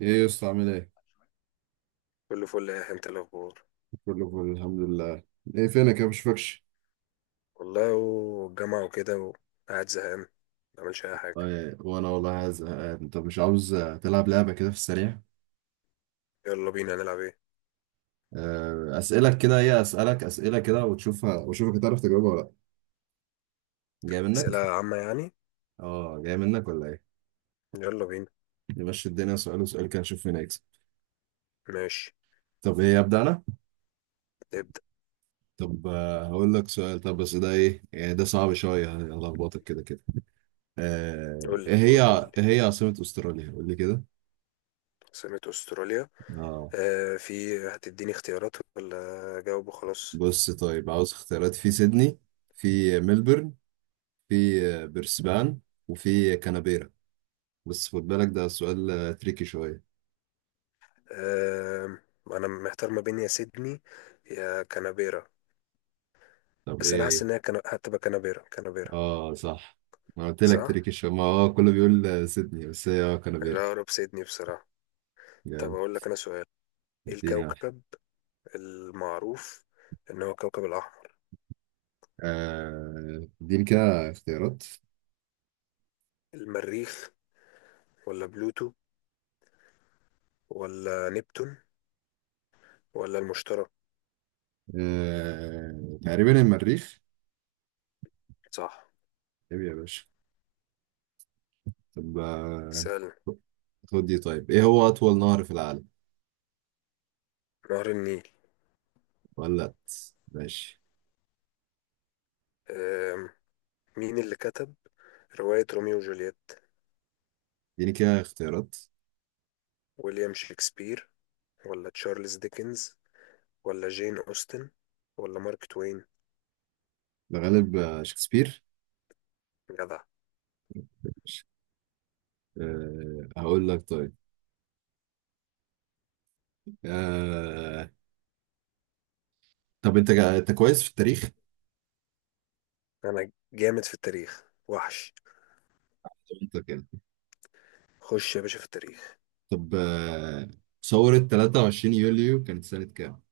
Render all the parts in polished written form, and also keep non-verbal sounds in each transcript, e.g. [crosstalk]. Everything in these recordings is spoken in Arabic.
ايه يا اسطى عامل ايه؟ كله فل. يا انت إيه الاخبار؟ كله فل، الحمد لله. ايه فينك يا مشفكش؟ والله والجامعة وكده، وقاعد زهقان ما بعملش اي حاجة. طيب وانا والله زهقان، انت مش عاوز تلعب لعبة كده في السريع؟ يلا بينا نلعب. ايه، اسئلة كده، ايه؟ اسألك اسئلة كده وتشوفها واشوفك هتعرف تجاوبها ولا لا. جاي اسئلة منك. عامة يعني؟ اه، جاي منك ولا ايه؟ يلا بينا. نمشي الدنيا، سؤال وسؤال كده، نشوف مين هيكسب. ماشي، طب ايه؟ ابدأ انا. نبدأ. طب هقول لك سؤال. طب بس ده ايه يعني؟ ده صعب شوية، هلخبطك كده كده. قول ايه لي قول لي قول هي؟ لي ايه هي عاصمة استراليا؟ قول لي عاصمة استراليا. كده. آه، في هتديني اختيارات ولا اجاوب وخلاص؟ بص طيب، عاوز اختيارات؟ في سيدني، في ملبورن، في برسبان، وفي كانبيرا. بس خد بالك ده سؤال تريكي شوية. آه، انا محتار ما بين يا سيدني يا كانبيرا. طب بس انا ايه حاسس ان هي ايه هتبقى كانبيرا. اه صح. ما قلت لك صح. تريكي شوية، ما كله بيقول سيدني، بس هي كانبيرا. لا، اقرب سيدني بصراحة. طب جامد. اقول لك انا سؤال. ايه اديني واحد. الكوكب المعروف إن هو كوكب الأحمر؟ اديني كده اختيارات. المريخ، ولا بلوتو، ولا نبتون، ولا المشتري؟ تقريبا المريخ. صح. طيب يا باشا. طب سأل. خد دي. طيب ايه هو أطول نهر في العالم؟ نهر النيل. ولا لأ؟ ماشي. أم، مين اللي كتب رواية روميو وجولييت؟ اديني كده اختيارات. ويليام شكسبير، ولا تشارلز ديكنز، ولا جين أوستن، ولا مارك توين؟ الغالب شكسبير. جدع. أه، هقول لك طيب. أه. طب انت كويس في التاريخ. أنا جامد في التاريخ وحش. انت كده. خش يا باشا في التاريخ. طب أه، ثورة 23 يوليو كانت سنة كام؟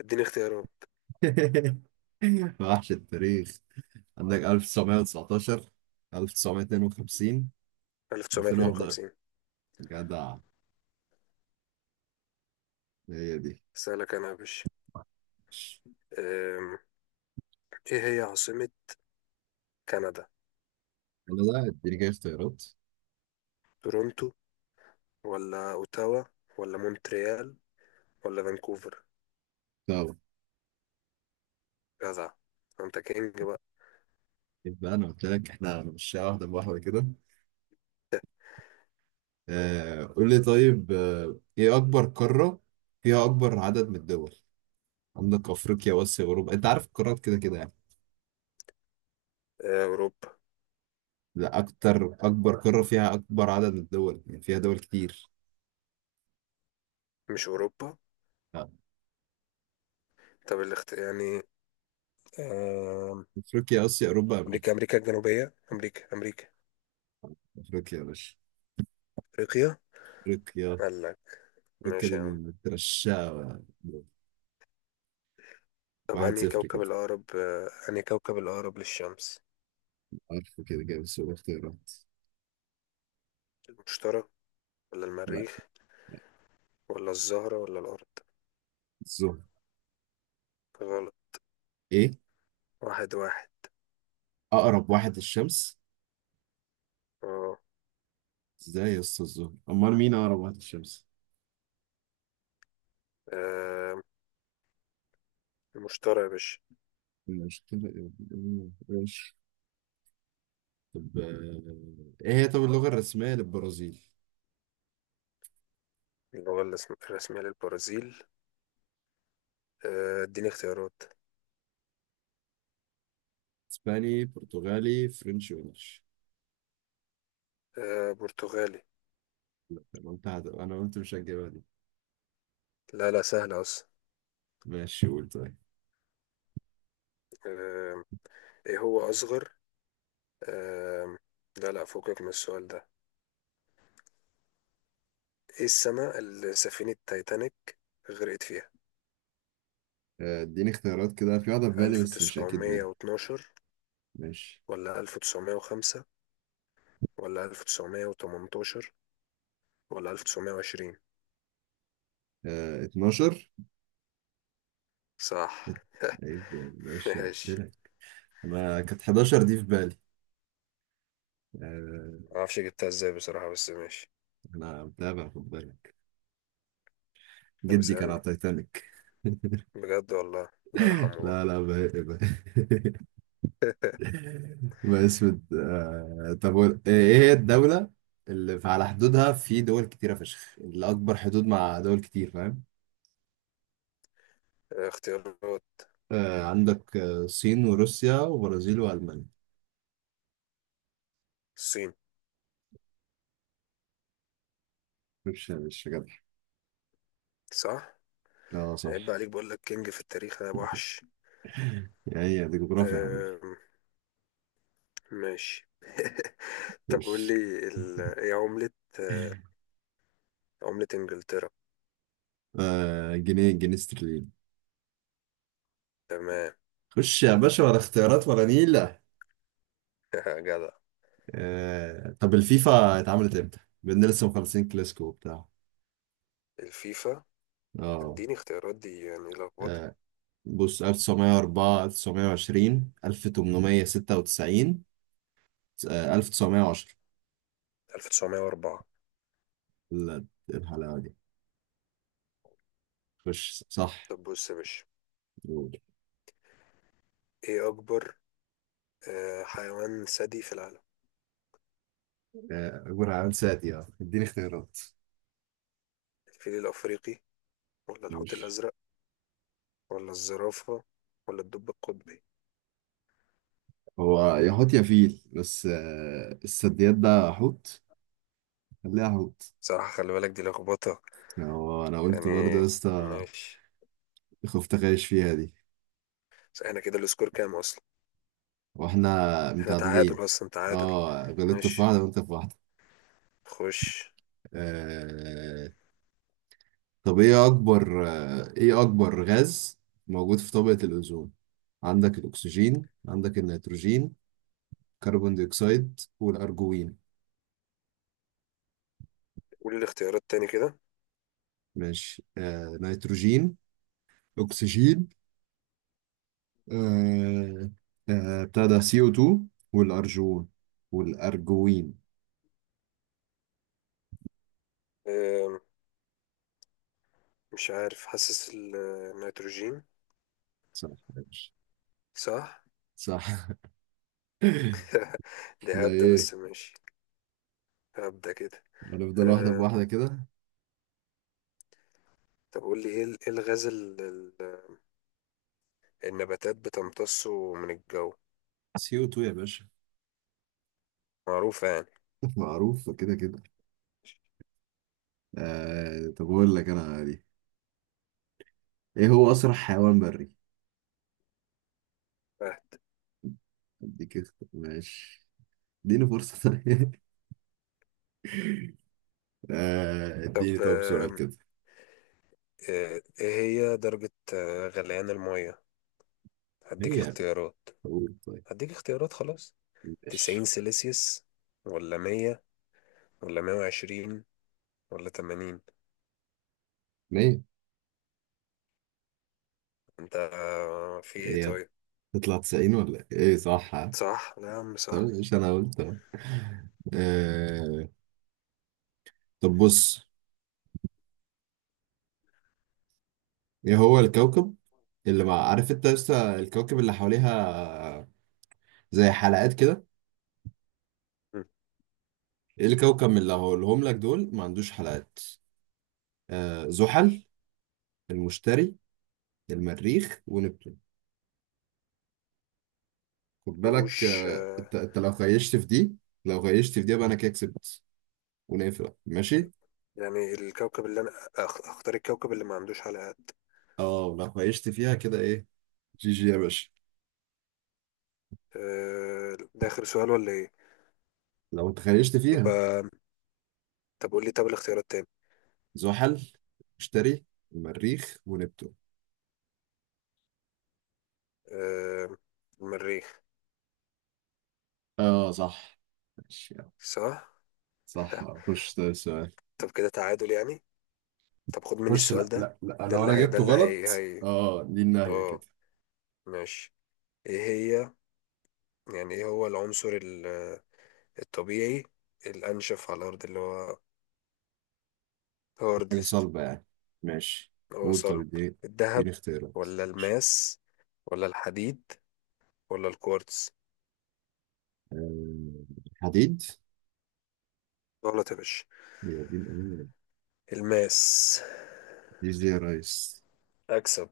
اديني اختيارات. [laughs] وحش التاريخ. عندك 1919، 1952، 2011. 1952. جدع، هي دي. سألك أنا يا باشا. أم، إيه هي عاصمة كندا؟ انا ده اديني كده اختيارات. تورونتو، ولا اوتاوا، ولا مونتريال، ولا فانكوفر؟ طب جدع، انت كينج بقى. يبقى انا قلت لك احنا مش واحدة بواحدة كده. آه قول لي طيب. آه، ايه اكبر قارة فيها اكبر عدد من الدول؟ عندك افريقيا واسيا اوروبا، انت عارف القارات كده كده يعني. اوروبا. لا اكتر، اكبر قارة فيها اكبر عدد من الدول، يعني فيها دول كتير. مش اوروبا. آه. طب يعني، آه، افريقيا، اسيا، اوروبا، امريكا. امريكا، امريكا الجنوبية، امريكا. افريقيا يا باشا. افريقيا. افريقيا. قال لك. افريقيا ماشي دي يا عم. من مترشقة. طب واحد انهي صفر كوكب كده. الاقرب، انهي كوكب الاقرب للشمس؟ عارفه كده كده بس هو اختيارات. المشتري، ولا لا. المريخ، ولا الزهرة، ولا الارض؟ الزهر. غلط. ايه؟ واحد واحد. اقرب واحد للشمس. اه. ازاي يا اسطى الزهر؟ امال مين اقرب واحد للشمس؟ آه، المشتري يا باشا. مش كده إيه؟ إيه؟ طب ايه هي طب اللغة الرسمية للبرازيل؟ اللغة الرسمية للبرازيل. اديني اختيارات. اسباني، برتغالي، فرنش، وانجلش. آه، برتغالي. انا قلت انا قلت مش هتجيبها دي. لا لا، سهل أصلا. ماشي قول طيب. آه، إيه هو أصغر، آه لا لا، فوقك من السؤال ده. إيه السنة اللي سفينة تايتانيك غرقت فيها؟ اديني اختيارات كده، في واحدة في بالي ألف بس مش اكيد تسعمية منها. واتناشر، ماشي. ولا ألف تسعمية وخمسة، ولا ألف تسعمية وتمنتاشر، ولا ألف تسعمية وعشرين؟ آه، 12. صح. ات- عيب يا باشا [laughs] قلت ماشي. لك. انا كانت 11 دي في بالي. آه. معرفش جبتها إزاي بصراحة، بس ماشي. انا متابع خد بالك. طب جدي كان على اسألني. تايتانيك [laughs] بجد والله. الله يرحمه لا بقى. لا بقى. ما اسود. طب ايه هي الدولة اللي على حدودها في دول كتيرة فشخ، اللي أكبر حدود مع دول كتير، فاهم؟ اختيارات. عندك الصين وروسيا وبرازيل وألمانيا. الصين. مش جدع. صح. اه عيب بقى صح. عليك، بقول لك كينج في التاريخ أنا وحش. يعني دي جغرافيا يا حبيبي. ماشي. [laughs] طب خش. قول لي، ايه عملة، آه، عملة انجلترا. جنيه استرليني. تمام. خش يا باشا ولا اختيارات ولا نيلة. [laughs] جدع. طب الفيفا اتعملت امتى؟ بإن لسه مخلصين كلاسيكو وبتاع. الفيفا. اه. اديني اختيارات، دي يعني لخبطة. آه، بص 1904، 1920، 1896، 1910. 1904. ال- الحلاوة دي. خش صح. طب بص يا باشا، ايه اكبر، حيوان ثدي في العالم؟ جرعان سادي، اه اديني اختيارات. الفيل الافريقي، ولا الحوت ماشي. الازرق، ولا الزرافة، ولا الدب القطبي؟ هو يا حوت يا فيل، بس السديات ده حوت. خليها حوت. صراحة خلي بالك، دي لخبطة هو انا قلت برضه يا يعني. اسطى. ماشي. خفت اغش فيها دي. بس احنا كده السكور كام اصلا؟ واحنا احنا متعادلين. تعادل اصلا، تعادل. اه غلطت في ماشي. واحدة وانت في واحدة. خش. آه، طب ايه اكبر غاز موجود في طبقة الاوزون؟ عندك الاكسجين، عندك النيتروجين، كربون ديوكسيد، والارجوين. قولي الاختيارات تاني كده. ماشي. آه نيتروجين، اكسجين، آه، آه بتاع ده سي او 2، والارجون، والارجوين. أم، مش عارف، حاسس النيتروجين. صح يا باشا. صح. صح [laughs] [laughs] دي لا هبدة ايه. بس، ماشي. هبدة كده. هنفضل واحدة أم، بواحدة كده. طب قول لي، ايه إيه الغاز النباتات بتمتصه من الجو؟ سي او 2 يا باشا معروفة يعني. [laughs] معروف كده كده. آه، طب اقول لك انا دي. ايه هو اسرع حيوان بري؟ فهد. اديك ماشي. اديني فرصة طيب [laughs] اديني طب طب سؤال كده. ايه، إيه هي درجة غليان المية؟ هديك هي اختيارات. بتقول طيب. هديك اختيارات خلاص. تسعين ماشي. سيلسيوس، ولا مية، ولا مية وعشرين، ولا تمانين؟ ليه؟ انت في ايه هي طيب؟ تطلع 90 ولا ايه؟ إيه صح ها؟ صح. لا يا عم، طب صح. مش انا قلت اهو. آه، طب بص. ايه هو الكوكب اللي مع عارف انت لسه، الكوكب اللي حواليها زي حلقات كده. ايه الكوكب من اللي هقولهم لك دول ما عندوش حلقات؟ آه زحل، المشتري، المريخ، ونبتون. خد بالك عندهوش انت انت لو خيشت في دي. لو خيشت في دي يبقى انا كده كسبت، ونقفل ماشي. يعني الكوكب اللي انا اختار، الكوكب اللي ما عندوش حلقات. اه لو خيشت فيها كده ايه. جي جي يا باشا. ده اخر سؤال ولا ايه؟ لو انت خيشت فيها، يبقى طب قول لي، طب الاختيارات تاني. زحل، مشتري، المريخ، ونبتون. آه، المريخ. اه صح. ماشي يلا. صح. صح خش ده السؤال. طب كده تعادل يعني. طب خد مني خش. السؤال لا ده. لا لا، لو انا ده جبته اللي هي غلط هي. اه دي النهاية اه. كده. ماشي. ايه هي، يعني ايه هو العنصر الطبيعي الانشف على الارض، اللي هو حاجة هاردست. صلبة يعني. ماشي. هو قول طب صلب. اديني. اديني الذهب، اختيارات. ولا ماشي. الماس، ولا الحديد، ولا الكوارتز؟ آه، حديد. غلط يا باشا. يا دين امين. الماس. دي زي يا ريس. اكسب.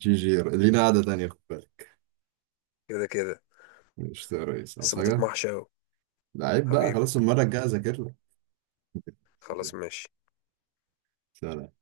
جي جي لينا قعدة تانية خد بالك. كده كده، مش يا ريس بس عاوز ما حاجة؟ تطمحش اوي. لعيب بقى حبيبي. خلاص، المرة الجاية أذاكر لك خلاص، [laughs] ماشي. سلام.